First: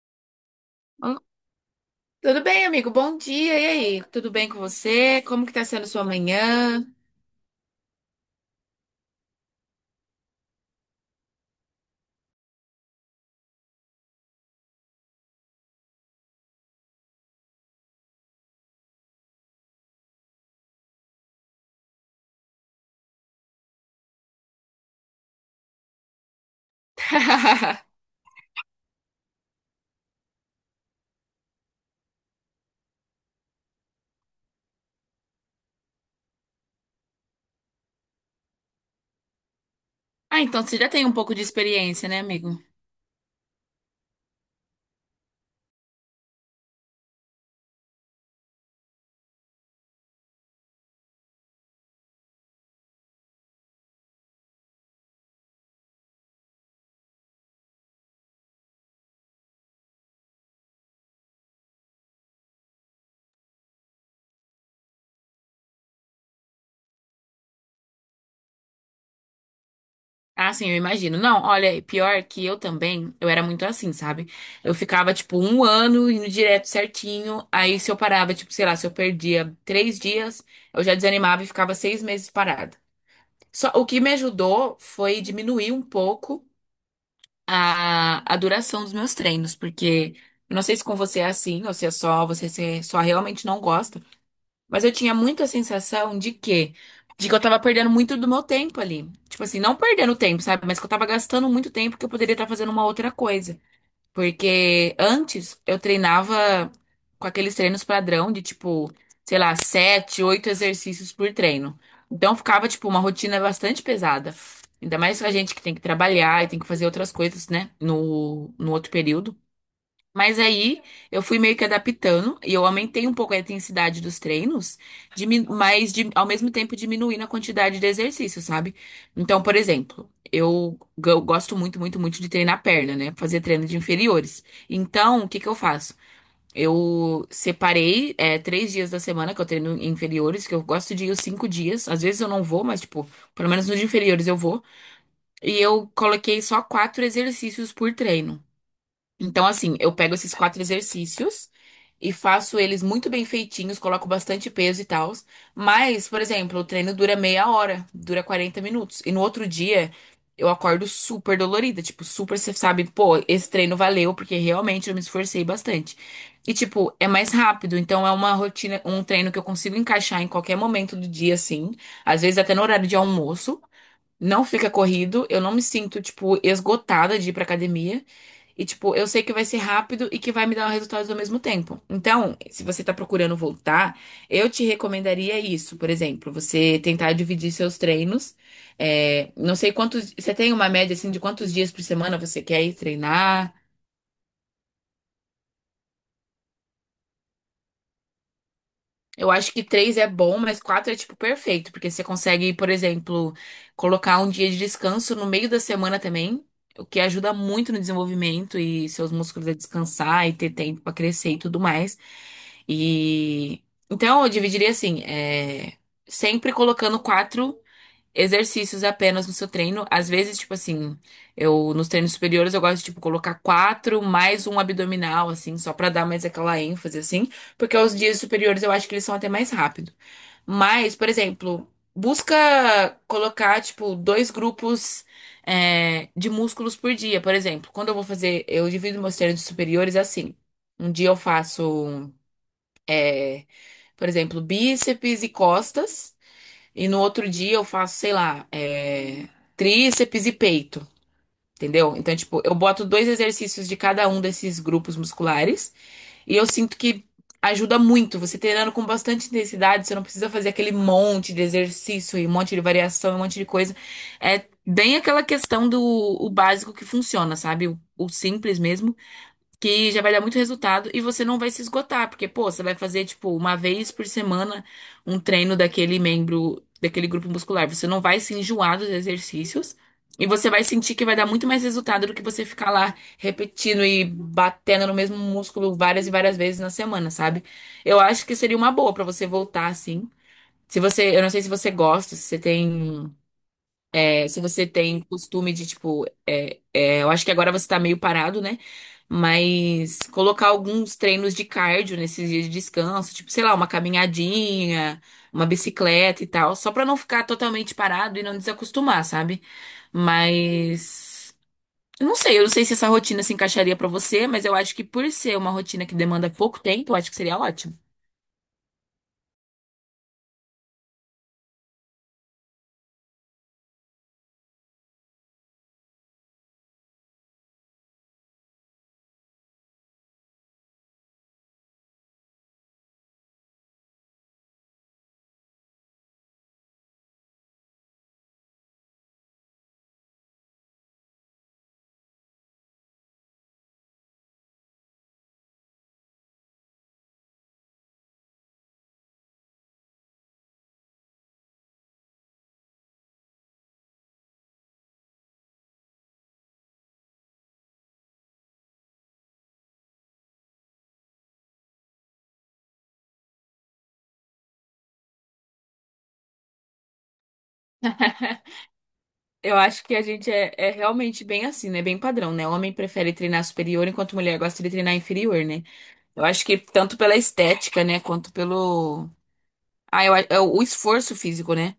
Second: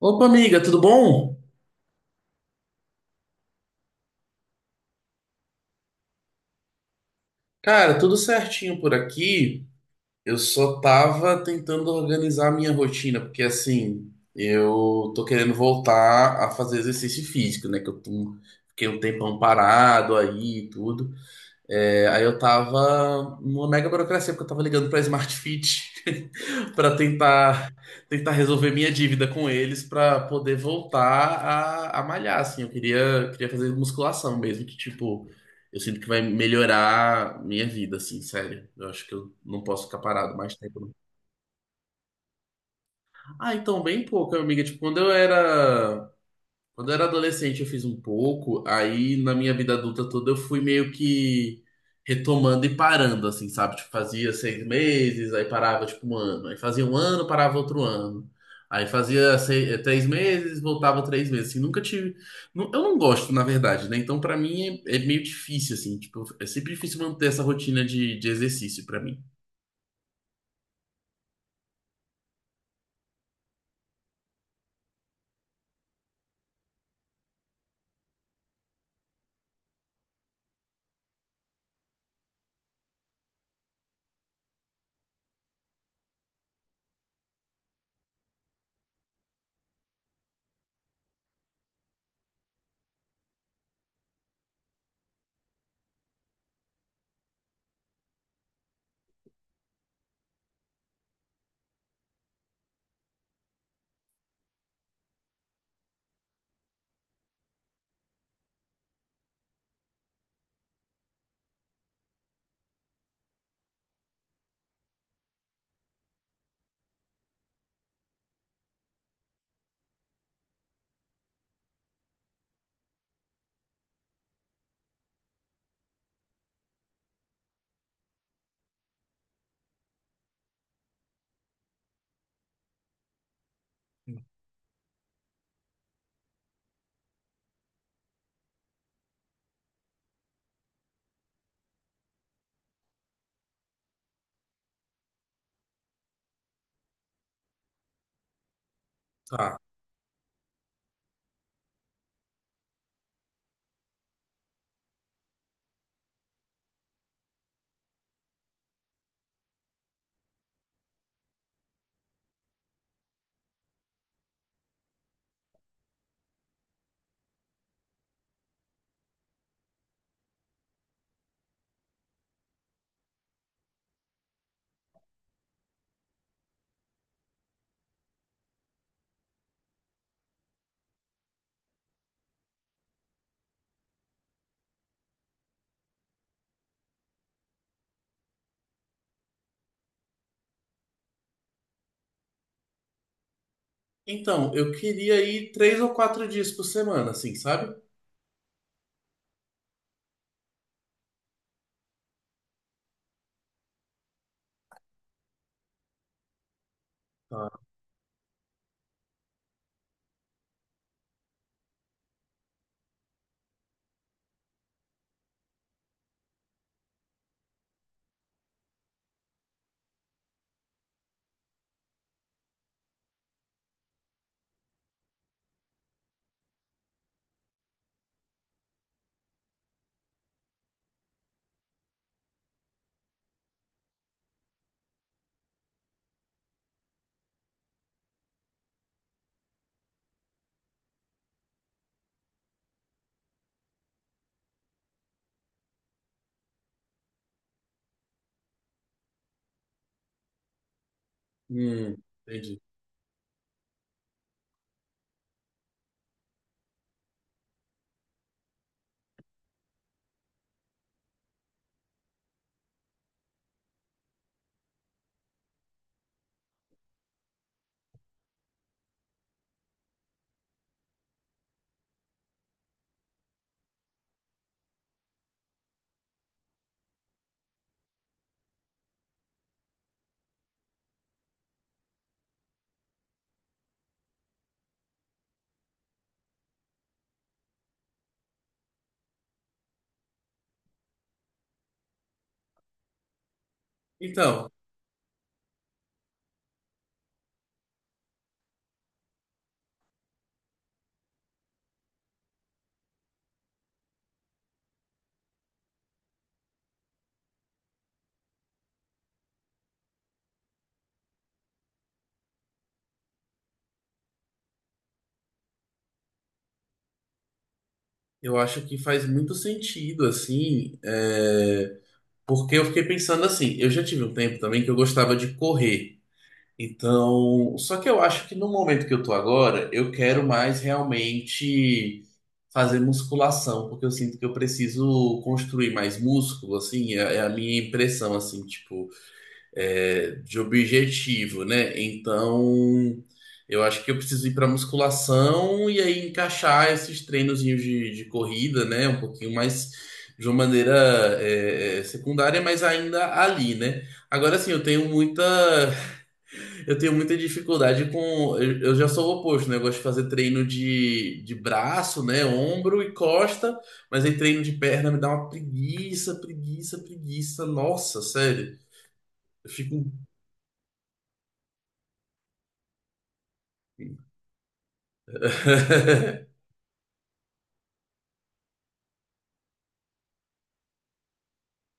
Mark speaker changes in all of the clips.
Speaker 1: Opa, amiga, tudo
Speaker 2: Ah,
Speaker 1: bom?
Speaker 2: tudo bem, amigo? Bom dia. E aí? Tudo bem com você? Como que tá sendo sua manhã?
Speaker 1: Cara, tudo certinho por aqui. Eu só tava tentando organizar a minha rotina, porque assim, eu tô querendo voltar a fazer exercício físico, né? Que eu tô- fiquei um tempão parado aí e tudo. É, aí eu tava numa mega burocracia, porque eu tava ligando pra Smart Fit pra tentar, tentar resolver minha dívida com eles pra poder voltar a malhar, assim. Eu queria, queria fazer musculação mesmo, que tipo, eu sinto que vai melhorar minha vida, assim, sério. Eu acho que eu não posso ficar parado
Speaker 2: Ah,
Speaker 1: mais
Speaker 2: então você
Speaker 1: tempo,
Speaker 2: já
Speaker 1: não.
Speaker 2: tem um pouco de experiência, né, amigo?
Speaker 1: Ah, então, bem pouco, amiga. Tipo, quando eu era adolescente, eu fiz um pouco, aí na minha vida adulta toda eu fui meio que retomando e parando, assim, sabe? Tipo, fazia seis meses, aí parava, tipo, um ano. Aí fazia um ano, parava outro ano. Aí fazia seis, três meses, voltava três meses, assim, nunca tive... nu- Eu não gosto, na verdade, né? Então, pra mim, é meio difícil, assim, tipo, é sempre difícil manter essa rotina de exercício pra mim.
Speaker 2: Ah, sim, eu imagino. Não, olha, pior que eu também, eu era muito assim, sabe? Eu ficava, tipo, um ano indo direto certinho. Aí se eu parava, tipo, sei lá, se eu perdia 3 dias, eu já desanimava e ficava 6 meses parada. Só, o que me ajudou foi diminuir um pouco a duração dos meus treinos, porque eu não sei se com você é assim, ou se é só, você se- só realmente não gosta, mas eu tinha muita sensação de que eu tava perdendo muito do meu tempo ali. Tipo assim, não perdendo tempo, sabe? Mas que eu tava gastando muito tempo que eu poderia estar fazendo uma outra coisa. Porque antes eu treinava com aqueles treinos padrão de tipo, sei lá, sete, oito exercícios por treino. Então ficava, tipo, uma rotina bastante pesada. Ainda mais a gente que tem que trabalhar e tem que fazer outras coisas, né? No outro período. Mas aí eu fui meio que adaptando e eu aumentei um pouco a intensidade dos treinos, ao mesmo tempo diminuindo a quantidade de exercício, sabe? Então, por exemplo, eu gosto muito, muito, muito de treinar perna, né? Fazer treino de inferiores. Então, o que que eu faço? Eu separei, é, 3 dias da semana que eu treino em inferiores, que eu gosto de ir os 5 dias. Às vezes eu não vou, mas, tipo, pelo menos nos de inferiores eu vou. E eu coloquei só quatro exercícios por treino. Então,
Speaker 1: Tá.
Speaker 2: assim, eu pego esses quatro exercícios e faço eles muito bem feitinhos, coloco bastante peso e tal. Mas, por exemplo, o treino dura meia hora, dura 40 minutos. E no outro dia, eu acordo super dolorida. Tipo, super, você sabe, pô, esse treino valeu, porque realmente eu me esforcei bastante. E, tipo, é mais rápido. Então, é uma rotina, um treino que eu consigo encaixar em qualquer momento do dia, assim. Às vezes, até no horário de almoço. Não fica corrido, eu não me sinto, tipo, esgotada de ir pra academia. E, tipo, eu sei que vai ser rápido e que vai me dar resultados ao mesmo tempo. Então, se você tá procurando voltar, eu te recomendaria isso, por exemplo, você tentar dividir seus treinos. É, não sei quantos. Você tem uma média, assim, de quantos dias por semana você quer ir treinar?
Speaker 1: Então, eu queria ir três ou quatro dias por semana, assim, sabe?
Speaker 2: Eu acho que três é bom, mas quatro é tipo perfeito, porque você consegue, por exemplo, colocar um dia de descanso no meio da semana também, o que ajuda
Speaker 1: Tá.
Speaker 2: muito no desenvolvimento e seus músculos a descansar e ter tempo pra crescer e tudo mais. E então eu dividiria assim, é, sempre colocando quatro exercícios apenas no seu treino. Às vezes, tipo assim, eu nos treinos superiores eu gosto de tipo colocar quatro mais um abdominal, assim, só pra dar mais aquela ênfase, assim, porque os dias superiores eu acho que eles são até mais rápido. Mas, por exemplo, busca colocar tipo dois grupos é, de músculos por dia, por exemplo. Quando eu vou fazer, eu divido meus treinos superiores assim. Um dia eu faço, por exemplo, bíceps e costas. E no outro dia eu faço, sei lá, é, tríceps e peito,
Speaker 1: Hum,
Speaker 2: entendeu? Então, tipo, eu
Speaker 1: entendi.
Speaker 2: boto dois exercícios de cada um desses grupos musculares e eu sinto que ajuda muito. Você treinando com bastante intensidade, você não precisa fazer aquele monte de exercício e um monte de variação e um monte de coisa. É bem aquela questão do o básico que funciona, sabe? O simples mesmo que já vai dar muito resultado e você não vai se esgotar, porque, pô, você vai fazer, tipo, uma vez por semana um treino daquele membro, daquele grupo muscular. Você não vai se enjoar dos exercícios e você vai sentir que vai dar muito mais resultado do que você ficar lá repetindo e batendo no mesmo músculo várias e várias vezes na semana, sabe? Eu acho que seria uma boa pra você voltar assim. Se você, eu não sei se você gosta, se você tem. É, se
Speaker 1: Então,
Speaker 2: você tem costume de, tipo, eu acho que agora você tá meio parado, né? Mas colocar alguns treinos de cardio nesses dias de descanso, tipo, sei lá, uma caminhadinha, uma bicicleta e tal, só pra não ficar totalmente parado e não desacostumar, sabe? Mas eu não sei se essa rotina se encaixaria pra você, mas eu acho que por ser uma rotina que demanda pouco tempo, eu acho que seria ótimo.
Speaker 1: eu acho que faz muito sentido, assim, é, porque eu fiquei pensando assim, eu já tive um tempo também que eu gostava de correr. Então, só que eu acho que no momento que eu tô agora, eu quero mais realmente fazer musculação, porque eu sinto que eu preciso construir mais músculo, assim, é a minha impressão, assim, tipo é, de objetivo, né? Então, eu acho que eu preciso ir para musculação e aí encaixar esses treinozinhos de corrida, né? Um pouquinho mais de uma maneira secundária, mas ainda ali, né? Agora assim, eu tenho muita, eu tenho muita dificuldade com, eu já sou o oposto, né? Eu gosto de fazer treino de braço, né? Ombro e costa, mas aí treino de perna me dá uma preguiça, preguiça, preguiça. Nossa, sério, eu
Speaker 2: Eu acho
Speaker 1: fico
Speaker 2: que a gente é realmente bem assim, né? Bem padrão, né? Homem prefere treinar superior, enquanto mulher gosta de treinar inferior, né? Eu acho que tanto pela estética, né? Quanto pelo. Ah, eu, é o esforço físico, né?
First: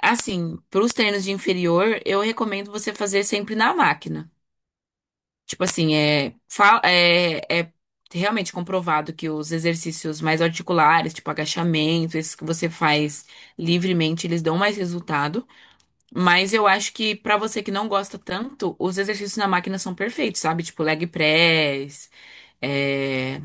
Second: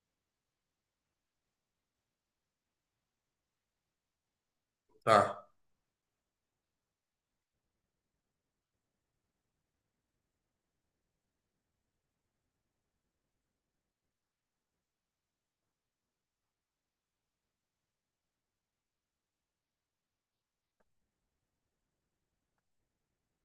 Speaker 2: Assim, pros treinos de inferior, eu recomendo você fazer sempre na máquina.
Speaker 1: Tá.
Speaker 2: Tipo assim, é realmente comprovado que os exercícios mais articulares, tipo agachamento, esses que você faz livremente, eles dão mais resultado. Mas eu acho que pra você que não gosta tanto, os exercícios na máquina são perfeitos, sabe? Tipo leg press, é,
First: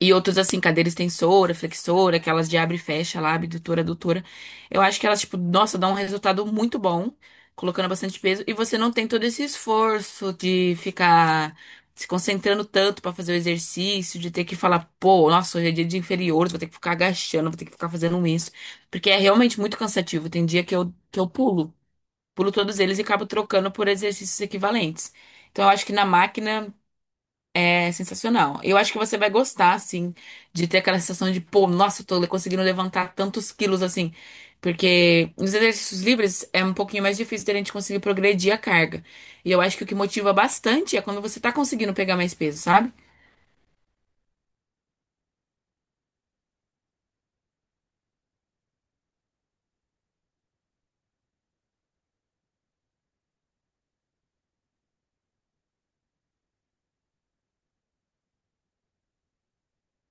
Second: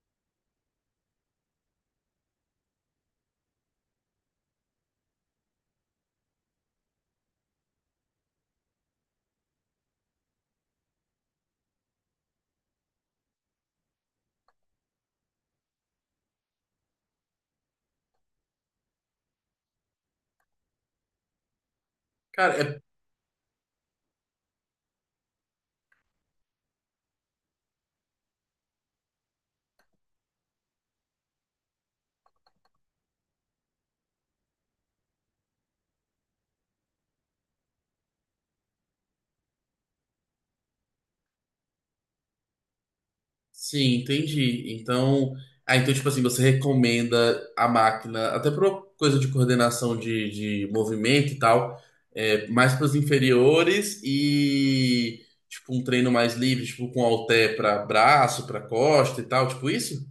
Speaker 2: e outros assim, cadeira extensora, flexora, aquelas de abre e fecha lá, abdutora, adutora. Eu acho que elas, tipo, nossa, dão um resultado muito bom, colocando bastante peso, e você não tem todo esse esforço de ficar se concentrando tanto pra fazer o exercício, de ter que falar, pô, nossa, hoje é dia de inferiores, vou ter que ficar agachando, vou ter que ficar fazendo isso, porque é realmente muito cansativo. Tem dia que eu pulo pulo
Speaker 1: Cara,
Speaker 2: todos
Speaker 1: é...
Speaker 2: eles e acabo trocando por exercícios equivalentes. Então, eu acho que na máquina é sensacional. Eu acho que você vai gostar, assim, de ter aquela sensação de, pô, nossa, conseguindo levantar tantos quilos, assim. Porque nos exercícios livres é um pouquinho mais difícil da gente conseguir progredir a carga. E eu acho que o que motiva bastante é quando você tá conseguindo pegar mais peso, sabe?
Speaker 1: Sim, entendi. Então, ah, então, tipo assim, você recomenda a máquina, até para coisa de coordenação de movimento e tal, é, mais para os inferiores e, tipo, um treino mais livre, tipo, com halter para braço, para costa e tal, tipo isso?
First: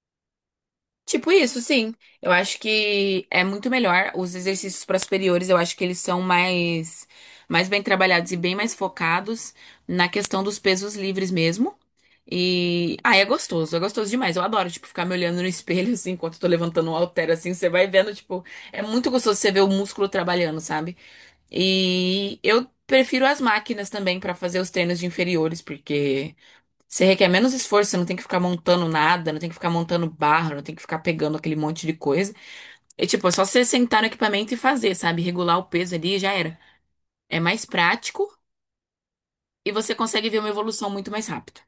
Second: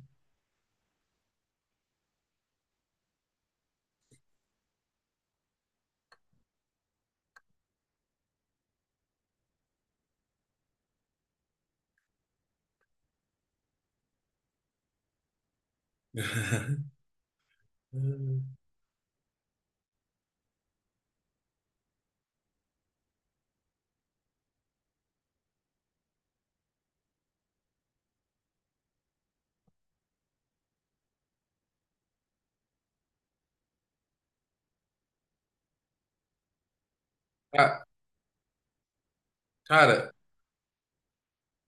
Speaker 2: Tipo isso, sim. Eu acho que é muito melhor. Os exercícios para superiores, eu acho que eles mais bem trabalhados e bem mais focados na questão dos pesos livres mesmo. E, ah, é gostoso demais. Eu adoro, tipo, ficar me olhando no espelho, assim, enquanto eu tô levantando um halter, assim, você vai vendo, tipo,
Speaker 1: Hum.
Speaker 2: é muito gostoso você ver o músculo trabalhando, sabe? E eu prefiro as máquinas também para fazer os treinos de inferiores, porque você requer menos esforço, você não tem que ficar montando nada, não tem que ficar montando barra, não tem que ficar pegando aquele monte de coisa. É tipo, é só você sentar no equipamento e fazer, sabe? Regular o peso ali e já era. É mais
Speaker 1: Ah,
Speaker 2: prático e você
Speaker 1: cara,
Speaker 2: consegue ver uma evolução muito mais rápida.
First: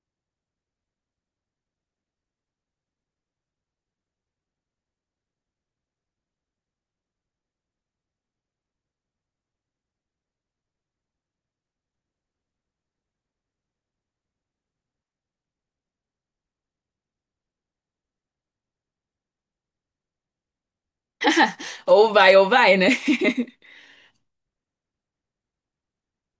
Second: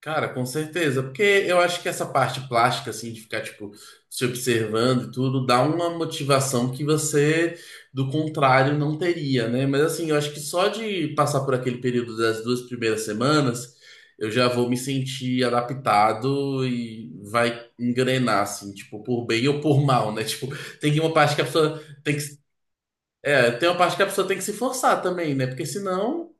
Speaker 1: cara, com certeza, porque eu acho que essa parte plástica, assim, de ficar, tipo, se observando e tudo, dá uma motivação que você, do contrário, não teria, né? Mas, assim, eu acho que só de passar por aquele período das duas primeiras semanas, eu já vou me sentir adaptado e vai engrenar, assim, tipo, por bem ou por mal, né? Tipo, tem uma parte que a pessoa tem que.
Speaker 2: Ou vai, né?
Speaker 1: É, tem uma parte que a pessoa tem que se forçar também, né? Porque senão.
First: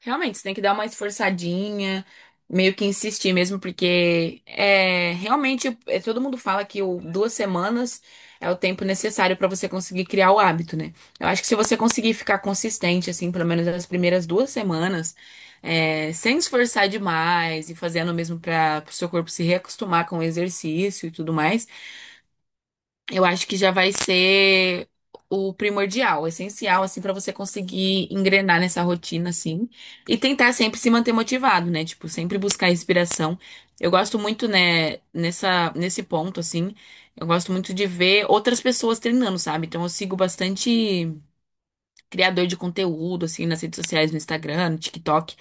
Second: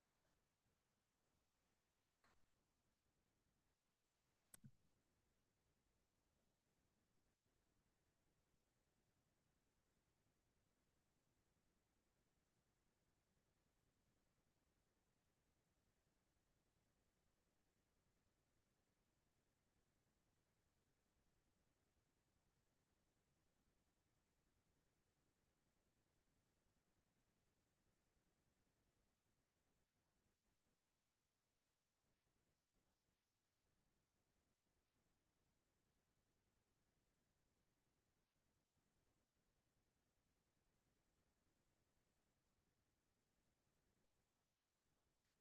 Speaker 2: Realmente, você tem que dar uma esforçadinha, meio que insistir mesmo, porque é realmente todo mundo fala que o, 2 semanas é o tempo necessário para você conseguir criar o hábito, né? Eu acho que se você conseguir ficar consistente, assim, pelo menos nas primeiras 2 semanas, é, sem esforçar demais e fazendo mesmo para o seu corpo se reacostumar com o exercício e tudo mais, eu acho que já vai ser o primordial, o essencial, assim, pra você conseguir engrenar nessa rotina, assim, e tentar sempre se manter motivado, né? Tipo, sempre buscar inspiração. Eu gosto muito, né, nesse ponto, assim, eu gosto muito de ver outras pessoas treinando, sabe? Então, eu sigo bastante criador de conteúdo, assim, nas redes sociais, no Instagram, no TikTok,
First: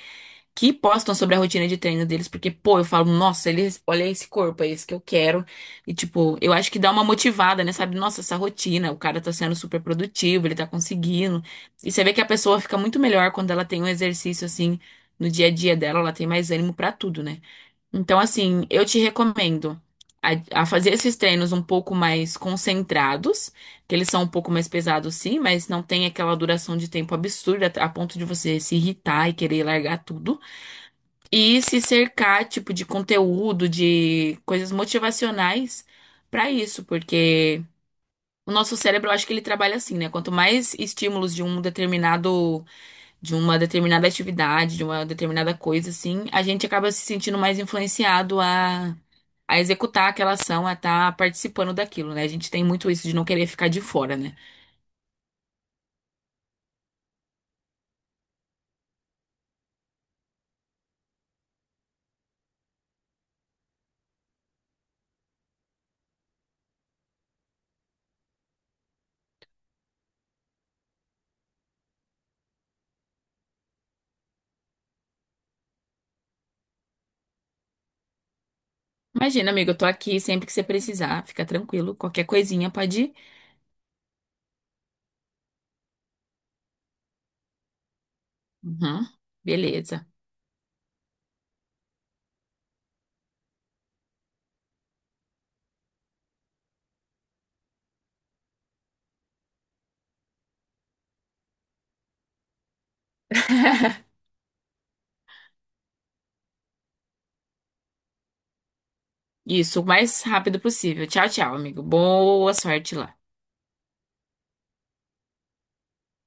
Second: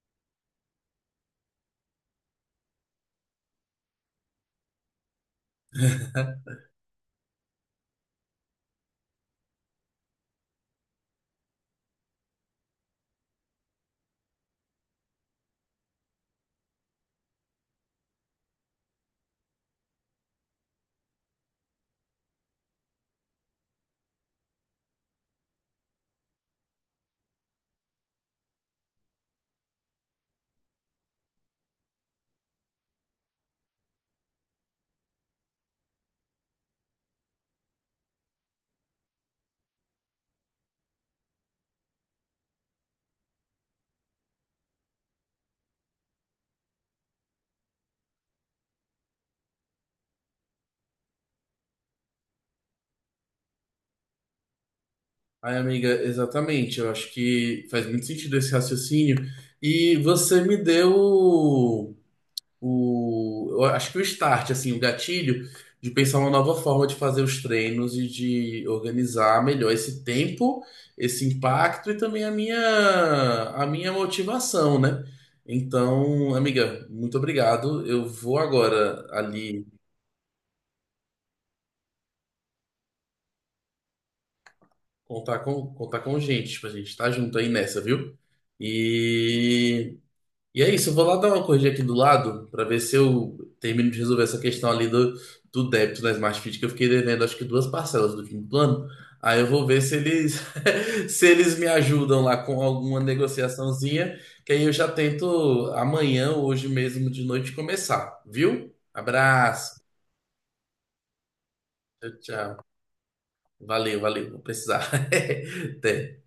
Speaker 2: que postam sobre a rotina de treino deles, porque, pô, eu falo, nossa, eles, olha esse corpo, é esse que eu quero. E, tipo, eu acho que dá uma motivada, né? Sabe, nossa, essa rotina, o cara tá sendo super produtivo, ele tá conseguindo. E você vê que a pessoa fica muito melhor quando ela tem um exercício assim no dia a dia dela, ela tem mais ânimo pra tudo, né? Então, assim, eu te recomendo a fazer esses treinos um pouco mais concentrados, que eles são um pouco mais pesados, sim, mas não tem aquela duração de tempo absurda a ponto de você se irritar e querer largar tudo. E se cercar, tipo, de conteúdo, de coisas motivacionais pra isso, porque o nosso cérebro, eu acho que ele trabalha assim, né? Quanto mais estímulos de uma determinada atividade, de uma determinada coisa, assim, a gente acaba se sentindo mais influenciado a executar aquela ação, a estar participando daquilo, né? A gente tem muito isso de não querer ficar de fora, né?
Speaker 1: Ai, amiga, exatamente. Eu acho que faz muito sentido esse raciocínio. E você me deu o- eu acho que o start, assim, o gatilho de pensar uma nova forma de fazer os treinos e de organizar melhor esse tempo, esse impacto e também a minha motivação, né? Então, amiga, muito obrigado. Eu vou agora
Speaker 2: Imagina,
Speaker 1: ali
Speaker 2: amigo, eu tô aqui sempre que você precisar, fica tranquilo, qualquer coisinha pode ir.
Speaker 1: contar com gente, pra gente estar junto aí nessa, viu?
Speaker 2: Uhum,
Speaker 1: E
Speaker 2: beleza.
Speaker 1: e é isso, eu vou lá dar uma corrigida aqui do lado para ver se eu termino de resolver essa questão ali do, do débito na Smart Fit, que eu fiquei devendo acho que duas parcelas do fim do plano. Aí eu vou ver se eles se eles me ajudam lá com alguma negociaçãozinha, que aí eu já tento amanhã, hoje mesmo de noite começar, viu? Abraço.
Speaker 2: Isso, o mais rápido possível. Tchau, tchau, amigo.
Speaker 1: Tchau, tchau.
Speaker 2: Boa sorte lá.
Speaker 1: Valeu, valeu, vou precisar. Até.